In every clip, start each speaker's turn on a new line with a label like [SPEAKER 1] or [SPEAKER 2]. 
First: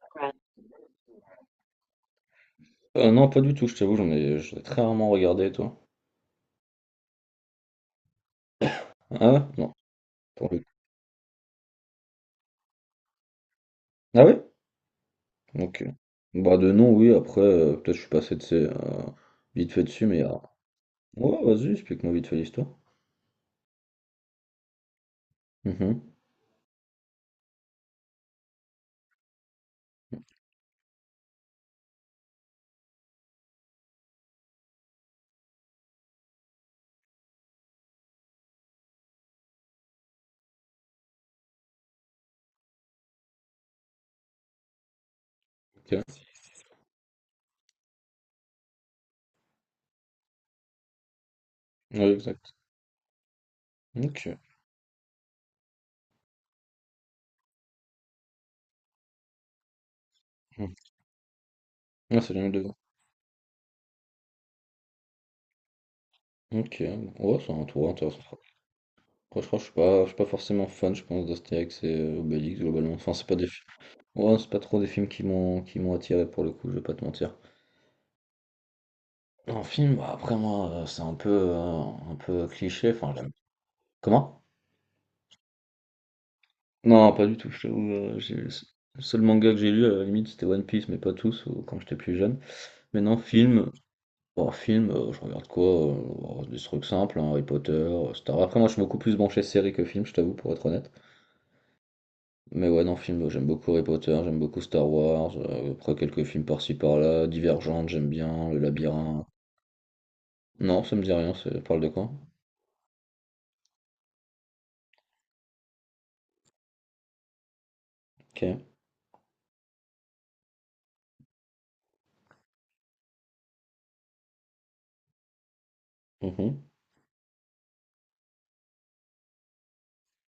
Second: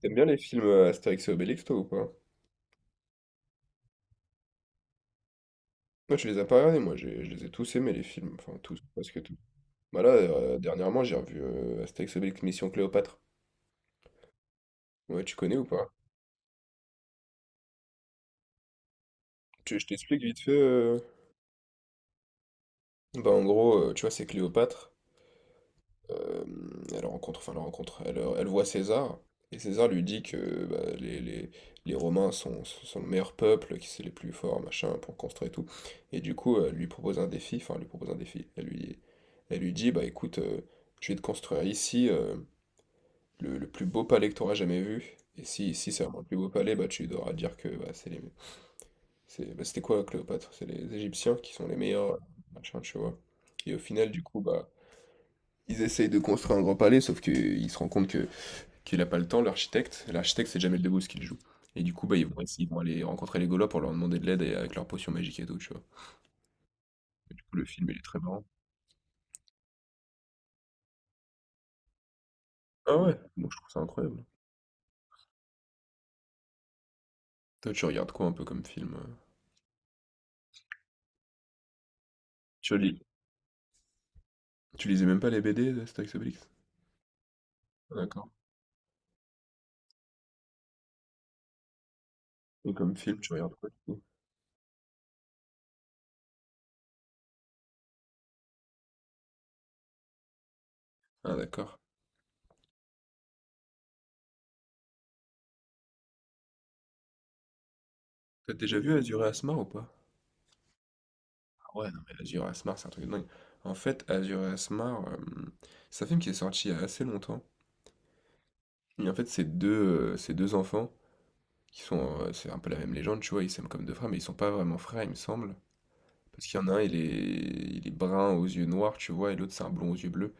[SPEAKER 1] T'aimes bien
[SPEAKER 2] Ouais.
[SPEAKER 1] les films Astérix et Obélix, toi, ou pas?
[SPEAKER 2] Non, pas du tout, je t'avoue, j'en ai très rarement regardé, toi.
[SPEAKER 1] Moi, je les ai pas regardés, moi, je les ai tous aimés, les films, enfin, tous, presque
[SPEAKER 2] Ah
[SPEAKER 1] tous.
[SPEAKER 2] ouais? Non, pour le coup.
[SPEAKER 1] Dernièrement, j'ai revu Astérix et Obélix Mission Cléopâtre.
[SPEAKER 2] Ah ouais?
[SPEAKER 1] Ouais, tu connais ou
[SPEAKER 2] Ok.
[SPEAKER 1] pas?
[SPEAKER 2] Bah de nom, oui, après, peut-être je suis passé de ces, vite fait
[SPEAKER 1] Je
[SPEAKER 2] dessus,
[SPEAKER 1] t'explique
[SPEAKER 2] mais.
[SPEAKER 1] vite fait.
[SPEAKER 2] Ouais, vas-y, explique-moi vite fait l'histoire.
[SPEAKER 1] Bah, en gros, tu vois, c'est Cléopâtre.
[SPEAKER 2] Mhm.
[SPEAKER 1] Euh, Elle rencontre, enfin, elle rencontre, elle voit César, et César lui dit que bah, les Romains sont le meilleur peuple, qui c'est les plus forts, machin, pour construire et tout. Et du coup, elle lui propose un défi, enfin, elle lui propose un défi. Elle lui dit, bah écoute, je vais te construire ici le plus beau palais que tu auras jamais vu. Et si c'est
[SPEAKER 2] Ok.
[SPEAKER 1] vraiment le plus beau palais, bah tu devras dire que bah, c'est les. Bah, c'était quoi Cléopâtre? C'est les Égyptiens qui sont les
[SPEAKER 2] Ouais,
[SPEAKER 1] meilleurs,
[SPEAKER 2] exact.
[SPEAKER 1] machin, tu vois. Et au final, du
[SPEAKER 2] Ok.
[SPEAKER 1] coup, bah. Ils essayent de construire un grand palais, sauf qu'ils se rendent compte que qu'il n'a pas le temps, l'architecte. L'architecte, c'est
[SPEAKER 2] Mhm.
[SPEAKER 1] Jamel Debbouze qui le joue. Et du coup, bah,
[SPEAKER 2] Ah,
[SPEAKER 1] ils
[SPEAKER 2] c'est
[SPEAKER 1] vont
[SPEAKER 2] jamais
[SPEAKER 1] essayer,
[SPEAKER 2] de.
[SPEAKER 1] ils vont aller rencontrer les Gaulois pour leur demander de l'aide et avec leur potion magique et tout, tu vois.
[SPEAKER 2] Ok,
[SPEAKER 1] Et
[SPEAKER 2] ouais,
[SPEAKER 1] du
[SPEAKER 2] c'est
[SPEAKER 1] coup, le
[SPEAKER 2] un
[SPEAKER 1] film,
[SPEAKER 2] tour
[SPEAKER 1] il est très
[SPEAKER 2] intéressant.
[SPEAKER 1] marrant.
[SPEAKER 2] Après, je crois que je suis pas forcément fan, je pense, d'Astérix et Obélix, globalement.
[SPEAKER 1] Ah
[SPEAKER 2] Enfin,
[SPEAKER 1] ouais,
[SPEAKER 2] c'est pas des
[SPEAKER 1] moi je
[SPEAKER 2] films.
[SPEAKER 1] trouve ça incroyable.
[SPEAKER 2] Ouais, c'est pas trop des films qui m'ont attiré, pour le coup, je vais pas te mentir.
[SPEAKER 1] Toi, tu regardes quoi un peu comme film?
[SPEAKER 2] En film, bah, après moi, c'est un peu
[SPEAKER 1] Tu
[SPEAKER 2] cliché,
[SPEAKER 1] lis,
[SPEAKER 2] enfin j'aime comment?
[SPEAKER 1] tu lisais même pas les BD d'Astérix Obélix?
[SPEAKER 2] Non, pas du tout, je t'avoue,
[SPEAKER 1] Ah, d'accord.
[SPEAKER 2] j'ai le seul manga que j'ai lu, à la limite, c'était One Piece, mais pas tous, ou quand j'étais plus jeune.
[SPEAKER 1] Et comme
[SPEAKER 2] Mais non,
[SPEAKER 1] film, tu regardes quoi
[SPEAKER 2] film,
[SPEAKER 1] du coup?
[SPEAKER 2] oh film, je regarde quoi? Heu, oh, des trucs simples, hein, Harry Potter, Star après moi je suis beaucoup plus branché série que film, je t'avoue, pour être honnête.
[SPEAKER 1] Ah d'accord.
[SPEAKER 2] Mais ouais, non, film, j'aime beaucoup Harry Potter, j'aime beaucoup Star Wars, après quelques films par-ci par-là, Divergente, j'aime bien,
[SPEAKER 1] T'as
[SPEAKER 2] Le
[SPEAKER 1] déjà vu Azur
[SPEAKER 2] Labyrinthe.
[SPEAKER 1] et Asmar ou pas?
[SPEAKER 2] Non, ça me dit rien, ça
[SPEAKER 1] Ah
[SPEAKER 2] parle de
[SPEAKER 1] ouais, non
[SPEAKER 2] quoi?
[SPEAKER 1] mais Azur et Asmar, c'est un truc de dingue. En fait, Azur et Asmar, c'est un film qui est sorti il y a assez longtemps.
[SPEAKER 2] OK.
[SPEAKER 1] Et en fait, ces 2 enfants qui sont, c'est un peu la même légende, tu vois? Ils s'aiment comme 2 frères, mais ils sont pas vraiment frères, il me semble. Parce qu'il y en
[SPEAKER 2] Mmh.
[SPEAKER 1] a un, il est brun aux yeux noirs, tu vois? Et l'autre, c'est un blond aux yeux bleus.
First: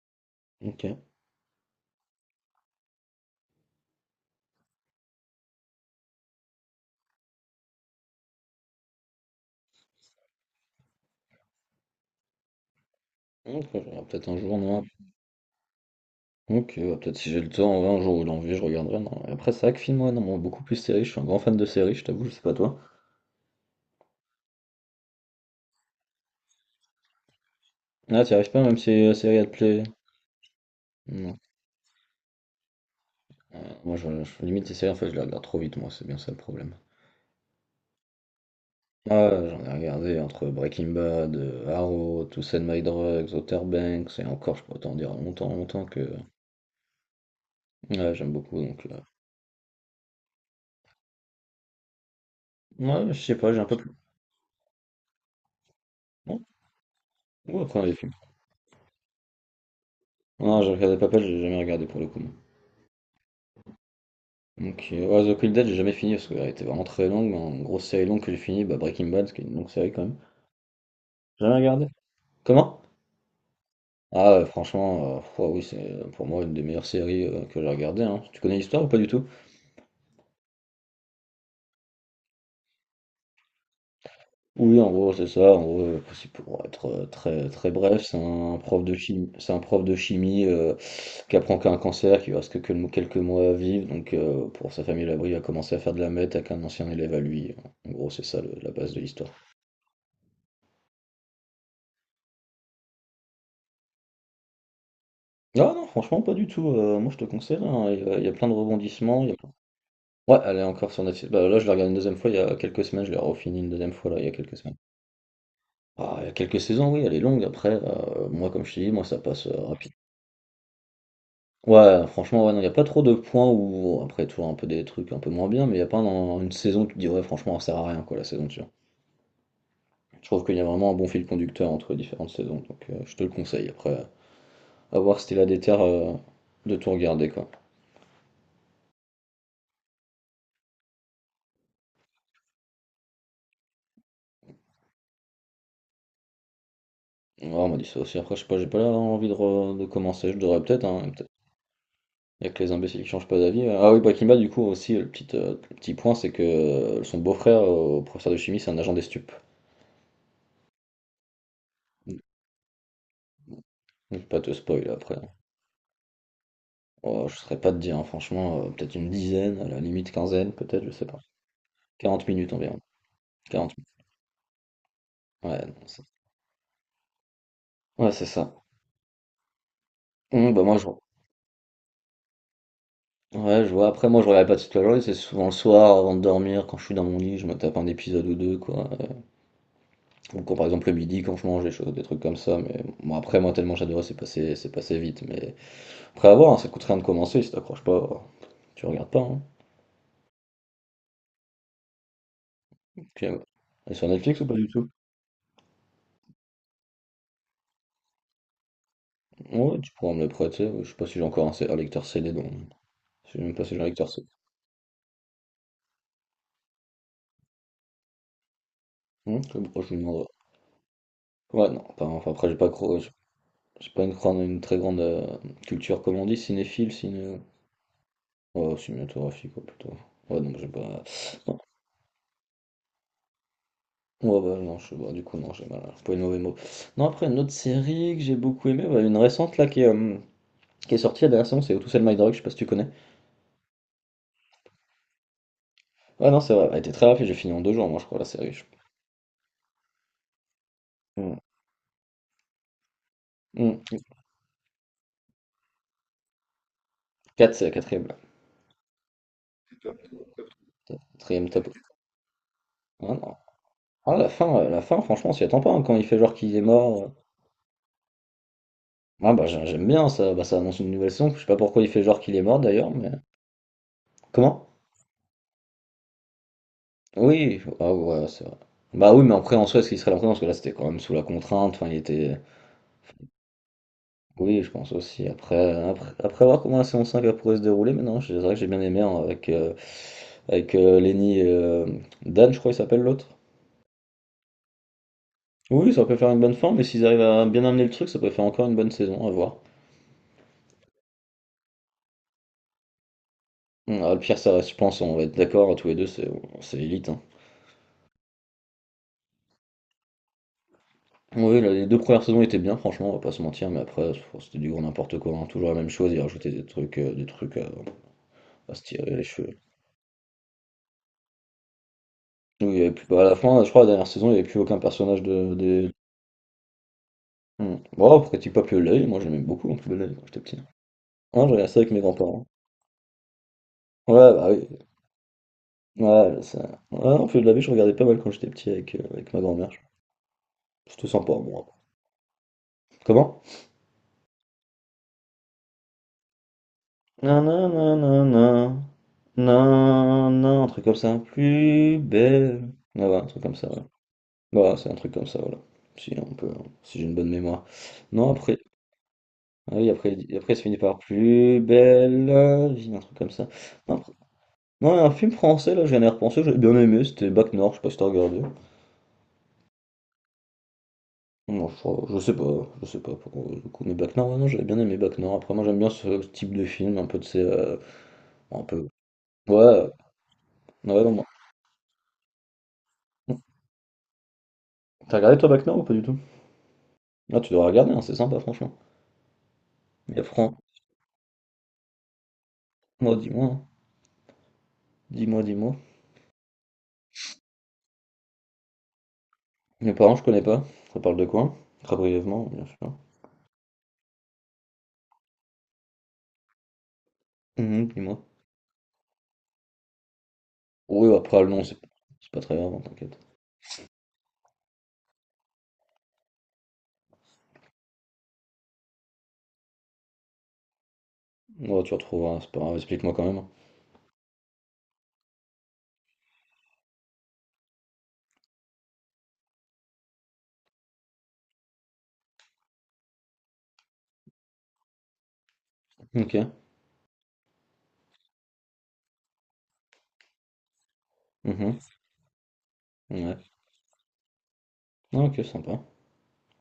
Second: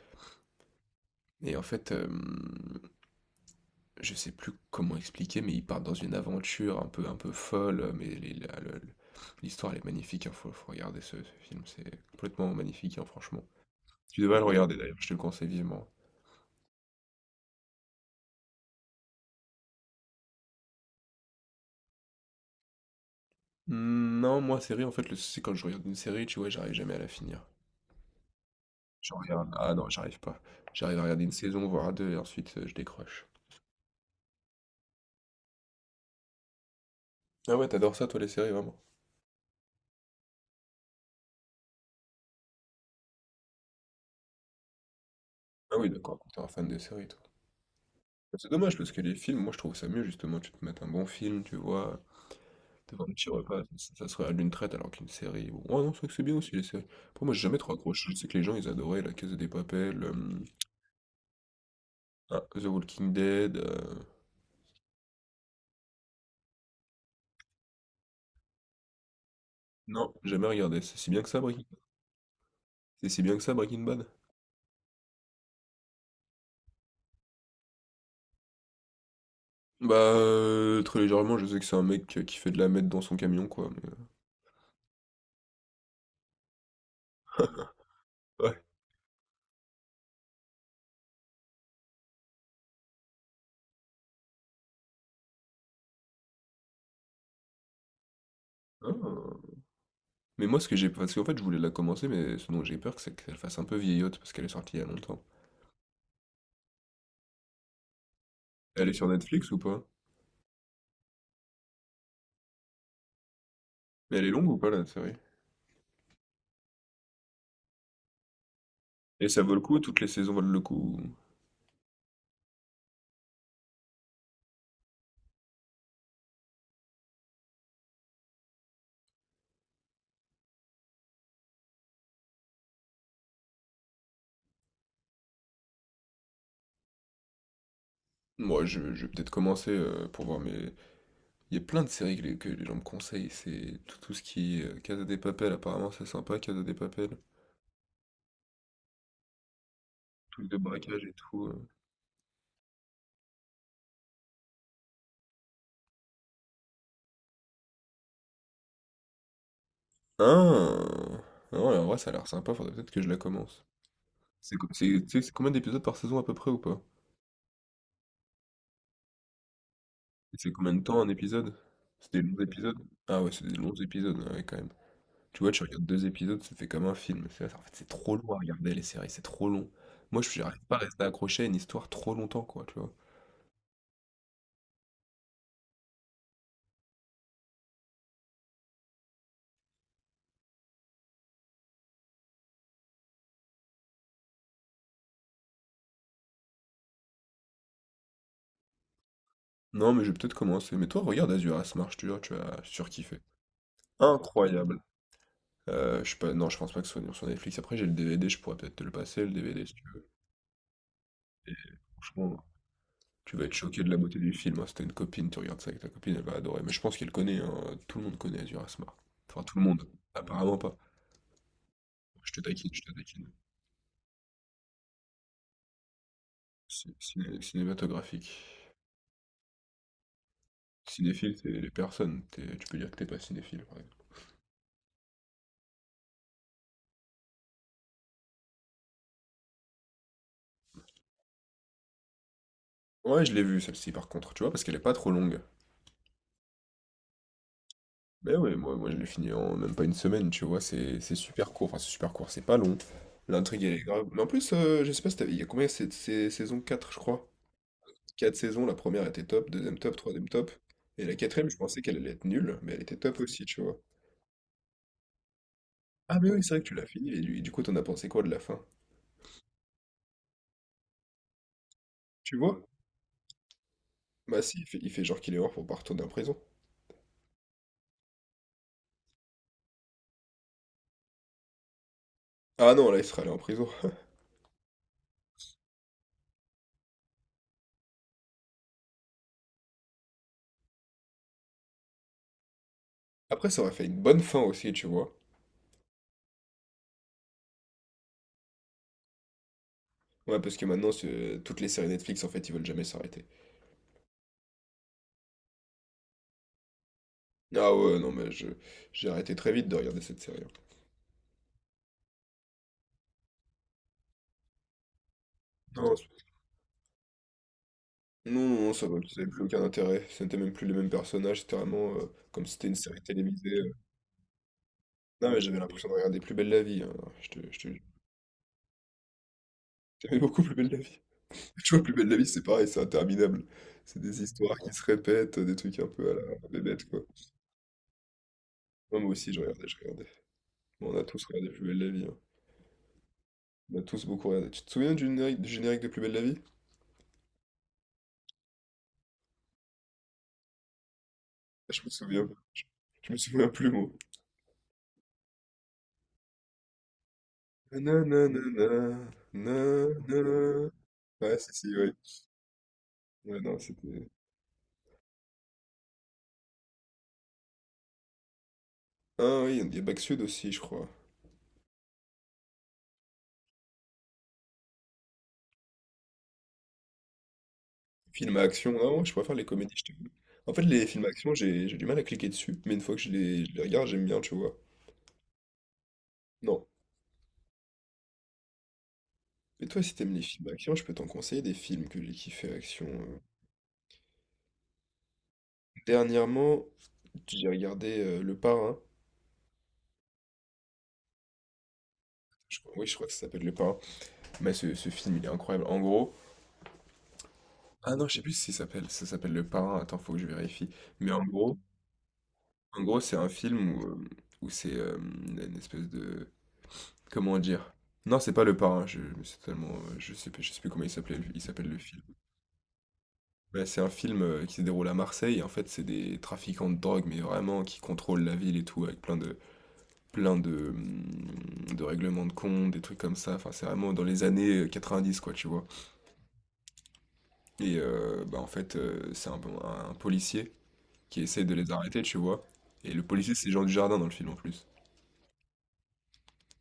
[SPEAKER 2] OK.
[SPEAKER 1] Et en fait, je sais plus comment expliquer, mais ils partent dans une aventure un peu folle, mais les la le l'histoire, elle est magnifique, hein, faut regarder ce film, c'est complètement magnifique, hein, franchement.
[SPEAKER 2] Ok, je regarde
[SPEAKER 1] Tu
[SPEAKER 2] peut-être un
[SPEAKER 1] devrais le
[SPEAKER 2] jour,
[SPEAKER 1] regarder
[SPEAKER 2] non.
[SPEAKER 1] d'ailleurs, je te le conseille vivement.
[SPEAKER 2] Ok, ouais, peut-être si j'ai le temps, ouais, un jour ou l'envie, je regarderai. Non. Et après, c'est vrai que film, ouais, non, bon, beaucoup plus série, je suis un grand fan de séries, je t'avoue, je sais pas toi.
[SPEAKER 1] Mmh, non, moi, série, en fait, le souci, c'est quand je regarde une série, tu vois, j'arrive jamais à la finir.
[SPEAKER 2] Ah, t'y arrives pas, même si
[SPEAKER 1] Je
[SPEAKER 2] la série, elle
[SPEAKER 1] regarde
[SPEAKER 2] te
[SPEAKER 1] ah
[SPEAKER 2] plaît.
[SPEAKER 1] non, j'arrive pas. J'arrive à regarder une
[SPEAKER 2] Non.
[SPEAKER 1] saison, voire 2 et ensuite, je décroche.
[SPEAKER 2] Euh, moi, limite, les séries, en fait, je les regarde trop vite, moi, c'est bien ça le problème.
[SPEAKER 1] Ah ouais, t'adores ça toi, les séries, vraiment?
[SPEAKER 2] Ah, j'en ai regardé entre Breaking Bad, Arrow, To Sell My Drugs, Outer Banks, et encore, je pourrais t'en dire longtemps,
[SPEAKER 1] Ah
[SPEAKER 2] longtemps
[SPEAKER 1] oui,
[SPEAKER 2] que
[SPEAKER 1] d'accord, t'es un fan des séries, toi.
[SPEAKER 2] ouais, j'aime
[SPEAKER 1] Bah, c'est
[SPEAKER 2] beaucoup,
[SPEAKER 1] dommage
[SPEAKER 2] donc.
[SPEAKER 1] parce que les films, moi je trouve ça mieux justement, tu te mates un bon film, tu vois, t'as un
[SPEAKER 2] Ouais, je
[SPEAKER 1] petit
[SPEAKER 2] sais pas, j'ai
[SPEAKER 1] repas,
[SPEAKER 2] un peu plus.
[SPEAKER 1] ça se regarde d'une traite alors qu'une série, bon, ah non, c'est vrai que c'est bien
[SPEAKER 2] Non,
[SPEAKER 1] aussi les séries. Pour moi j'ai jamais
[SPEAKER 2] ou
[SPEAKER 1] trop
[SPEAKER 2] après, les
[SPEAKER 1] accroché,
[SPEAKER 2] films.
[SPEAKER 1] je sais que les gens ils adoraient La Casa des Papel,
[SPEAKER 2] Non, j'ai regardé pas mal, j'ai jamais regardé pour le coup.
[SPEAKER 1] ah, The Walking Dead,
[SPEAKER 2] Donc, ouais, The Quick Dead, j'ai jamais fini parce qu'elle était vraiment très longue, mais en grosse série longue que j'ai fini, bah Breaking Bad, qui est une longue série quand
[SPEAKER 1] non,
[SPEAKER 2] même.
[SPEAKER 1] jamais regardé, c'est si bien que ça
[SPEAKER 2] J'ai jamais
[SPEAKER 1] Breaking Bad.
[SPEAKER 2] regardé. Comment?
[SPEAKER 1] C'est si bien que ça Breaking Bad?
[SPEAKER 2] Ah, franchement, ouais, oui, c'est pour moi une des meilleures séries que j'ai regardées, hein. Tu connais l'histoire ou pas du tout?
[SPEAKER 1] Bah, très légèrement, je sais que c'est un mec, qui fait de la meth dans son camion quoi, mais
[SPEAKER 2] Oui, en gros, c'est ça. En gros, c'est pour être très très bref, c'est
[SPEAKER 1] heu
[SPEAKER 2] un prof de chimie, c'est un prof de chimie qui apprend qu'il a un cancer, qui lui reste que quelques mois à vivre. Donc, pour sa famille à l'abri, il a commencé à faire de la meth avec un ancien élève à lui. En gros, c'est ça la base de l'histoire.
[SPEAKER 1] ah. Mais moi, ce que j'ai. Parce qu'en fait, je voulais la commencer, mais ce dont j'ai peur, c'est qu'elle fasse un peu vieillotte, parce qu'elle est sortie il y a longtemps.
[SPEAKER 2] Non, non, franchement, pas du tout. Moi, je te conseille, hein. Il y a plein de
[SPEAKER 1] Elle est sur
[SPEAKER 2] rebondissements.
[SPEAKER 1] Netflix ou pas?
[SPEAKER 2] Ouais, elle est encore sur Netflix. Bah, là, je l'ai regardée une deuxième fois il y a quelques semaines. Je l'ai refini une deuxième fois,
[SPEAKER 1] Mais
[SPEAKER 2] là, il
[SPEAKER 1] elle
[SPEAKER 2] y
[SPEAKER 1] est
[SPEAKER 2] a
[SPEAKER 1] longue
[SPEAKER 2] quelques
[SPEAKER 1] ou pas,
[SPEAKER 2] semaines.
[SPEAKER 1] la série?
[SPEAKER 2] Ah, il y a quelques saisons, oui, elle est longue. Après, moi, comme je te dis, moi, ça
[SPEAKER 1] Et ça
[SPEAKER 2] passe
[SPEAKER 1] vaut le coup?
[SPEAKER 2] rapide.
[SPEAKER 1] Toutes les saisons valent le coup?
[SPEAKER 2] Ouais, franchement, ouais, non, il n'y a pas trop de points où, après, tu vois, un peu des trucs un peu moins bien, mais il n'y a pas une saison où tu te dis, ouais, franchement, ça sert à rien, quoi, la saison dessus. Je trouve qu'il y a vraiment un bon fil conducteur entre les différentes saisons. Donc, je te le conseille. Après, à voir si t'es là des terres de tout regarder, quoi.
[SPEAKER 1] Moi, je vais peut-être commencer pour voir, mais il y a plein de séries que les gens me conseillent. C'est tout, tout ce qui est Casa de Papel, apparemment, c'est sympa, Casa de Papel.
[SPEAKER 2] Ouais, on m'a dit ça aussi. Après, je sais pas, j'ai pas l'air d'avoir envie de, de commencer. Je
[SPEAKER 1] Truc de
[SPEAKER 2] devrais peut-être, hein.
[SPEAKER 1] braquage
[SPEAKER 2] Mais
[SPEAKER 1] et
[SPEAKER 2] peut-être.
[SPEAKER 1] tout.
[SPEAKER 2] Il y a que les imbéciles qui changent pas d'avis. Ah oui, Bakimba, du coup, aussi, le petit point, c'est que son beau-frère, professeur de chimie, c'est un agent des stupes.
[SPEAKER 1] Ah! Non, en vrai, ça a
[SPEAKER 2] Donc,
[SPEAKER 1] l'air sympa, faudrait peut-être que je la commence.
[SPEAKER 2] je vais pas te spoil
[SPEAKER 1] Tu
[SPEAKER 2] après,
[SPEAKER 1] sais,
[SPEAKER 2] hein.
[SPEAKER 1] c'est combien d'épisodes par saison à peu près ou pas?
[SPEAKER 2] Oh, je saurais pas te dire, hein, franchement, peut-être une dizaine, à la limite
[SPEAKER 1] C'est
[SPEAKER 2] quinzaine,
[SPEAKER 1] combien de
[SPEAKER 2] peut-être, je
[SPEAKER 1] temps
[SPEAKER 2] sais
[SPEAKER 1] un
[SPEAKER 2] pas.
[SPEAKER 1] épisode? C'était
[SPEAKER 2] quarante
[SPEAKER 1] 12
[SPEAKER 2] minutes
[SPEAKER 1] épisodes?
[SPEAKER 2] environ.
[SPEAKER 1] Ah ouais, c'est des longs
[SPEAKER 2] 40 minutes.
[SPEAKER 1] épisodes, ouais, quand même. Tu vois, tu
[SPEAKER 2] Ouais,
[SPEAKER 1] regardes
[SPEAKER 2] non, c'est
[SPEAKER 1] deux épisodes, ça fait comme un film. En fait, c'est
[SPEAKER 2] ouais,
[SPEAKER 1] trop
[SPEAKER 2] c'est
[SPEAKER 1] long à
[SPEAKER 2] ça.
[SPEAKER 1] regarder les séries, c'est trop long. Moi, je n'arrive
[SPEAKER 2] Bah
[SPEAKER 1] pas
[SPEAKER 2] moi,
[SPEAKER 1] à
[SPEAKER 2] je.
[SPEAKER 1] rester accroché à une histoire trop longtemps, quoi, tu vois.
[SPEAKER 2] Ouais, je vois. Après, moi, je regarde pas toute la journée, c'est souvent le soir, avant de dormir, quand je suis dans mon lit, je me tape un épisode ou deux, quoi. Ou quand par exemple le midi quand je mange des choses, des trucs comme ça, mais bon après moi tellement j'adorais c'est passé vite, mais après à voir hein, ça coûte rien de commencer si t'accroches pas, tu regardes pas hein.
[SPEAKER 1] Non, mais je vais peut-être commencer. Mais toi, regarde Azura's Marche, tu vois, tu as
[SPEAKER 2] Ok,
[SPEAKER 1] surkiffé.
[SPEAKER 2] ouais. Et sur Netflix ou pas du
[SPEAKER 1] Incroyable.
[SPEAKER 2] tout?
[SPEAKER 1] Je sais pas, non, je pense pas que ce soit sur Netflix. Après, j'ai le DVD, je pourrais peut-être te le passer, le DVD, si
[SPEAKER 2] Ouais,
[SPEAKER 1] tu
[SPEAKER 2] tu
[SPEAKER 1] veux.
[SPEAKER 2] pourras me le prêter, je sais pas si j'ai encore un,
[SPEAKER 1] Et
[SPEAKER 2] Un lecteur CD,
[SPEAKER 1] franchement,
[SPEAKER 2] donc je
[SPEAKER 1] tu
[SPEAKER 2] sais
[SPEAKER 1] vas être
[SPEAKER 2] même pas si j'ai un
[SPEAKER 1] choqué de la
[SPEAKER 2] lecteur
[SPEAKER 1] beauté
[SPEAKER 2] CD.
[SPEAKER 1] du film. Hein. Si t'as une copine, tu regardes ça avec ta copine, elle va adorer. Mais je pense qu'elle connaît, hein. Tout le monde connaît Azur Asmar.
[SPEAKER 2] Hmm,
[SPEAKER 1] Enfin, tout
[SPEAKER 2] je
[SPEAKER 1] le
[SPEAKER 2] je
[SPEAKER 1] monde.
[SPEAKER 2] vous demanderai.
[SPEAKER 1] Apparemment pas.
[SPEAKER 2] Ouais non, pas-
[SPEAKER 1] Je
[SPEAKER 2] enfin
[SPEAKER 1] te
[SPEAKER 2] après
[SPEAKER 1] taquine, je te
[SPEAKER 2] j'ai
[SPEAKER 1] taquine.
[SPEAKER 2] j'ai pas une, une très grande culture comme on dit, cinéphile, ciné.
[SPEAKER 1] Cinématographique.
[SPEAKER 2] Oh, cinématographique quoi, plutôt. Ouais donc j'ai pas.
[SPEAKER 1] Cinéphile, c'est les personnes. Tu peux dire que t'es pas cinéphile, par exemple.
[SPEAKER 2] Ouais, bah, non, je bah, du coup, non, j'ai mal employé le mauvais mot. Non, après, une autre série que j'ai beaucoup aimée, bah, une récente là qui est sortie la dernière saison, c'est How to Sell My Dog, je sais pas si tu connais.
[SPEAKER 1] Ouais, je l'ai vue, celle-ci, par contre, tu vois, parce qu'elle est pas trop longue.
[SPEAKER 2] Ouais, non, c'est vrai, elle était très rapide, j'ai fini en 2 jours, moi, je crois, la
[SPEAKER 1] Mais
[SPEAKER 2] série.
[SPEAKER 1] ouais, moi je l'ai fini en même pas une semaine, tu vois. C'est
[SPEAKER 2] Hmm.
[SPEAKER 1] super court. Enfin, c'est super court, c'est pas long. L'intrigue, elle est
[SPEAKER 2] Hmm.
[SPEAKER 1] grave. Mais en plus, je sais pas si il y a combien? C'est saison 4, je crois.
[SPEAKER 2] Quatre, c'est la quatrième, là.
[SPEAKER 1] Quatre saisons, la première était top, deuxième top, troisième top. Et la quatrième,
[SPEAKER 2] Quatrième
[SPEAKER 1] je
[SPEAKER 2] top.
[SPEAKER 1] pensais qu'elle allait être nulle, mais elle était
[SPEAKER 2] Ah,
[SPEAKER 1] top
[SPEAKER 2] non.
[SPEAKER 1] aussi, tu vois.
[SPEAKER 2] Ah, la fin, franchement, on s'y attend pas, hein, quand il
[SPEAKER 1] Ah
[SPEAKER 2] fait
[SPEAKER 1] mais
[SPEAKER 2] genre
[SPEAKER 1] oui, c'est
[SPEAKER 2] qu'il
[SPEAKER 1] vrai
[SPEAKER 2] est
[SPEAKER 1] que tu l'as
[SPEAKER 2] mort,
[SPEAKER 1] fini, et du coup, t'en as pensé quoi de la fin?
[SPEAKER 2] Ah, bah, j'aime bien ça, bah, ça annonce une nouvelle saison, je sais pas pourquoi il fait genre qu'il
[SPEAKER 1] Tu
[SPEAKER 2] est mort
[SPEAKER 1] vois?
[SPEAKER 2] d'ailleurs, mais.
[SPEAKER 1] Bah si,
[SPEAKER 2] Comment?
[SPEAKER 1] il fait genre qu'il est mort pour pas retourner en prison.
[SPEAKER 2] Oui, ah, ouais, c'est vrai. Bah oui, mais après, en soi, est-ce qu'il serait là? Parce que là, c'était quand même sous la contrainte, enfin, il était.
[SPEAKER 1] Ah non, là, il serait allé en prison.
[SPEAKER 2] Oui, je pense aussi. Après voir comment la saison 5 elle pourrait se dérouler, maintenant, c'est vrai que j'ai bien aimé, hein, avec, avec Lenny et, Dan, je crois qu'il s'appelle l'autre.
[SPEAKER 1] Après, ça aurait fait une bonne fin aussi, tu vois.
[SPEAKER 2] Oui, ça peut faire une bonne fin, mais s'ils arrivent à bien amener le truc, ça peut faire encore une bonne saison, à voir.
[SPEAKER 1] Ouais, parce que maintenant, toutes les séries Netflix, en fait, ils veulent jamais s'arrêter.
[SPEAKER 2] Ah, le pire, ça reste, je pense, on va être d'accord, tous les deux, c'est Elite, hein.
[SPEAKER 1] Ah ouais, non, j'ai arrêté très vite de regarder cette série. Hein.
[SPEAKER 2] Oui, là, les deux premières saisons étaient bien, franchement, on va pas se mentir, mais après, c'était du gros n'importe quoi, hein, toujours la même
[SPEAKER 1] Non,
[SPEAKER 2] chose, ils
[SPEAKER 1] c'est-
[SPEAKER 2] rajoutaient des trucs à,
[SPEAKER 1] non, non,
[SPEAKER 2] se
[SPEAKER 1] ça
[SPEAKER 2] tirer les
[SPEAKER 1] n'avait plus
[SPEAKER 2] cheveux.
[SPEAKER 1] aucun intérêt. C'était même plus les mêmes personnages, c'était vraiment comme si c'était
[SPEAKER 2] Oui,
[SPEAKER 1] une
[SPEAKER 2] il y avait
[SPEAKER 1] série
[SPEAKER 2] plus, à la fin, je
[SPEAKER 1] télévisée.
[SPEAKER 2] crois, la dernière saison, il n'y avait plus aucun personnage
[SPEAKER 1] Non, mais
[SPEAKER 2] de,
[SPEAKER 1] j'avais l'impression
[SPEAKER 2] des.
[SPEAKER 1] de regarder Plus belle la vie. Hein. Je te, je te,
[SPEAKER 2] Mmh. Bon, après Tip-Top le Laid, moi j'aimais beaucoup en plus le Laid
[SPEAKER 1] J'aimais
[SPEAKER 2] quand j'étais
[SPEAKER 1] beaucoup Plus
[SPEAKER 2] petit, hein.
[SPEAKER 1] belle la vie.
[SPEAKER 2] Je regardais
[SPEAKER 1] Tu
[SPEAKER 2] ça
[SPEAKER 1] vois,
[SPEAKER 2] avec
[SPEAKER 1] Plus
[SPEAKER 2] mes
[SPEAKER 1] belle la vie, c'est
[SPEAKER 2] grands-parents.
[SPEAKER 1] pareil, c'est interminable. C'est des
[SPEAKER 2] Ouais, bah
[SPEAKER 1] histoires
[SPEAKER 2] oui.
[SPEAKER 1] qui se répètent, des trucs un peu à
[SPEAKER 2] Ouais,
[SPEAKER 1] la
[SPEAKER 2] ça.
[SPEAKER 1] bébête, quoi.
[SPEAKER 2] Ouais, non, Feu de la vie, je regardais pas mal quand j'étais petit avec,
[SPEAKER 1] Non, moi aussi,
[SPEAKER 2] avec
[SPEAKER 1] je
[SPEAKER 2] ma
[SPEAKER 1] regardais,
[SPEAKER 2] grand-mère.
[SPEAKER 1] je regardais. Bon, on a
[SPEAKER 2] C'était
[SPEAKER 1] tous
[SPEAKER 2] sympa,
[SPEAKER 1] regardé
[SPEAKER 2] bon,
[SPEAKER 1] Plus
[SPEAKER 2] après.
[SPEAKER 1] belle la vie. Hein.
[SPEAKER 2] Comment?
[SPEAKER 1] On a tous beaucoup regardé. Tu te souviens du générique de Plus belle la vie?
[SPEAKER 2] Nananana, nanan, un truc comme ça.
[SPEAKER 1] Ah, je me
[SPEAKER 2] Plus
[SPEAKER 1] souviens.
[SPEAKER 2] belle. Ah
[SPEAKER 1] Je
[SPEAKER 2] ouais,
[SPEAKER 1] me
[SPEAKER 2] un truc
[SPEAKER 1] souviens
[SPEAKER 2] comme ça,
[SPEAKER 1] plus,
[SPEAKER 2] ouais.
[SPEAKER 1] moi.
[SPEAKER 2] Voilà, c'est un truc comme ça, voilà. Si on peut, si j'ai une bonne mémoire. Non,
[SPEAKER 1] Nananana,
[SPEAKER 2] après, ah oui, après, après, ça
[SPEAKER 1] nanana.
[SPEAKER 2] finit par
[SPEAKER 1] Ouais,
[SPEAKER 2] plus
[SPEAKER 1] si, oui.
[SPEAKER 2] belle la vie, un truc comme
[SPEAKER 1] Ouais,
[SPEAKER 2] ça.
[SPEAKER 1] non,
[SPEAKER 2] Non,
[SPEAKER 1] c'était...
[SPEAKER 2] ouais, un film français, là, je viens d'y repenser, j'avais bien aimé, c'était Bac Nord, je sais pas si t'as regardé.
[SPEAKER 1] Ah oui, il y a Back Sud aussi, je crois.
[SPEAKER 2] Non, je sais pas pour le coup, mais Bac Nord, ouais, non, j'avais bien aimé Bac Nord. Après, moi, j'aime bien ce type de film, un peu de ces,
[SPEAKER 1] Film à
[SPEAKER 2] un
[SPEAKER 1] action,
[SPEAKER 2] peu.
[SPEAKER 1] non, moi je préfère les
[SPEAKER 2] Ouais,
[SPEAKER 1] comédies. Je t'avoue. En fait, les
[SPEAKER 2] ouais,
[SPEAKER 1] films à
[SPEAKER 2] non, moi.
[SPEAKER 1] action, j'ai du mal à cliquer dessus, mais une fois que je les regarde, j'aime bien, tu vois.
[SPEAKER 2] T'as regardé toi Bac Nord ou pas du tout?
[SPEAKER 1] Non.
[SPEAKER 2] Ah, tu dois regarder, hein, c'est sympa, franchement.
[SPEAKER 1] Et toi, si t'aimes
[SPEAKER 2] Mais
[SPEAKER 1] les films
[SPEAKER 2] après,
[SPEAKER 1] à action, je peux t'en conseiller des films que j'ai kiffé action.
[SPEAKER 2] moi, dis-moi, hein, dis-moi, dis-moi.
[SPEAKER 1] Dernièrement, j'ai regardé Le Parrain.
[SPEAKER 2] Mes parents, je connais pas, ça parle de quoi? Très brièvement, bien
[SPEAKER 1] Oui, je
[SPEAKER 2] sûr.
[SPEAKER 1] crois que ça s'appelle Le Parrain. Mais ce film, il est incroyable. En gros.
[SPEAKER 2] Mhm,
[SPEAKER 1] Ah non, je sais
[SPEAKER 2] dis-moi.
[SPEAKER 1] plus si ça s'appelle. Ça s'appelle Le Parrain. Attends, faut que je vérifie. Mais
[SPEAKER 2] Oui,
[SPEAKER 1] en
[SPEAKER 2] après, le
[SPEAKER 1] gros,
[SPEAKER 2] nom, c'est pas très grave,
[SPEAKER 1] En
[SPEAKER 2] hein,
[SPEAKER 1] gros, c'est
[SPEAKER 2] t'inquiète.
[SPEAKER 1] un film où, où c'est une espèce de. Comment dire? Non, c'est pas Le Parrain, je mais c'est tellement, je sais plus comment il s'appelle le
[SPEAKER 2] Ouais, tu
[SPEAKER 1] film.
[SPEAKER 2] retrouveras, c'est pas grave, explique-moi quand même.
[SPEAKER 1] Bah, c'est un film, qui se déroule à Marseille et en fait, c'est des trafiquants de drogue, mais vraiment qui contrôlent la ville et tout avec plein de, de règlements de compte, des trucs comme ça. Enfin, c'est vraiment dans les années, 90, quoi, tu vois?
[SPEAKER 2] Ok.
[SPEAKER 1] Et c'est un policier qui essaie de les
[SPEAKER 2] Mhm.
[SPEAKER 1] arrêter, tu vois? Et le policier,
[SPEAKER 2] Ouais,
[SPEAKER 1] c'est Jean Dujardin dans le film en plus.
[SPEAKER 2] ah, ok, sympa.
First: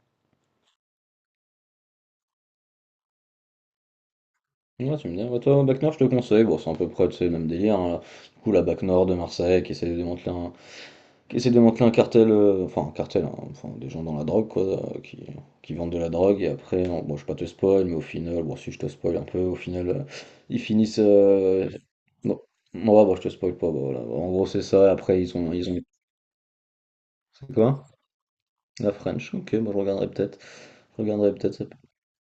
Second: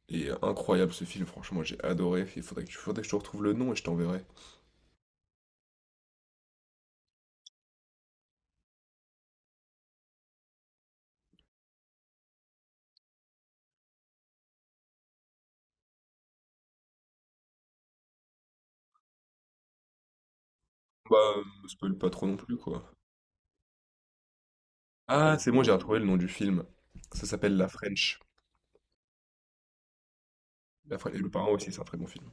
[SPEAKER 1] Et incroyable ce film, franchement, j'ai adoré. Il faudrait que tu faudrait que je te retrouve le nom et je t'enverrai.
[SPEAKER 2] Ouais, tu me dis, bah, toi, Bac Nord, je te conseille. Bon, c'est à peu près, tu sais, le même délire, hein. Du coup, la Bac Nord de Marseille qui essaie de démanteler un, qui essaie de démanteler un cartel, enfin, un cartel, hein, enfin, des gens dans la drogue, quoi, euh, qui, qui vendent de la drogue. Et après, bon, bon, je vais pas te spoil, mais au final, bon, si je te spoil un peu, au final, ils finissent,
[SPEAKER 1] Bah, spoil pas trop non
[SPEAKER 2] bon,
[SPEAKER 1] plus, quoi.
[SPEAKER 2] ouais, bon, je te spoil pas, bon, voilà. En gros, c'est ça. Et après,
[SPEAKER 1] Ah, c'est moi, j'ai retrouvé le nom du film. Ça
[SPEAKER 2] c'est
[SPEAKER 1] s'appelle La
[SPEAKER 2] quoi?
[SPEAKER 1] French.
[SPEAKER 2] La French. Ok, moi, je regarderai peut-être.
[SPEAKER 1] La
[SPEAKER 2] Je
[SPEAKER 1] French. Et le
[SPEAKER 2] regarderai
[SPEAKER 1] parrain
[SPEAKER 2] peut-être,
[SPEAKER 1] aussi, c'est un très bon film.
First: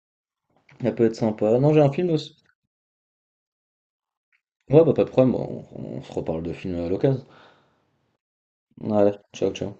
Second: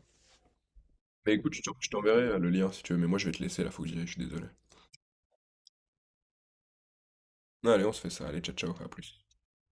[SPEAKER 2] ça peut être
[SPEAKER 1] Mais écoute,
[SPEAKER 2] sympa. Non, j'ai
[SPEAKER 1] je
[SPEAKER 2] un film
[SPEAKER 1] t'enverrai
[SPEAKER 2] aussi.
[SPEAKER 1] le lien si tu veux, mais moi je vais te laisser là, faut que j'y aille, je suis désolé.
[SPEAKER 2] Ouais, bah, pas de problème, bon, on se reparle de films à l'occasion.
[SPEAKER 1] Allez, on se fait ça, allez, ciao ciao, à plus.
[SPEAKER 2] Vale, chao, chao.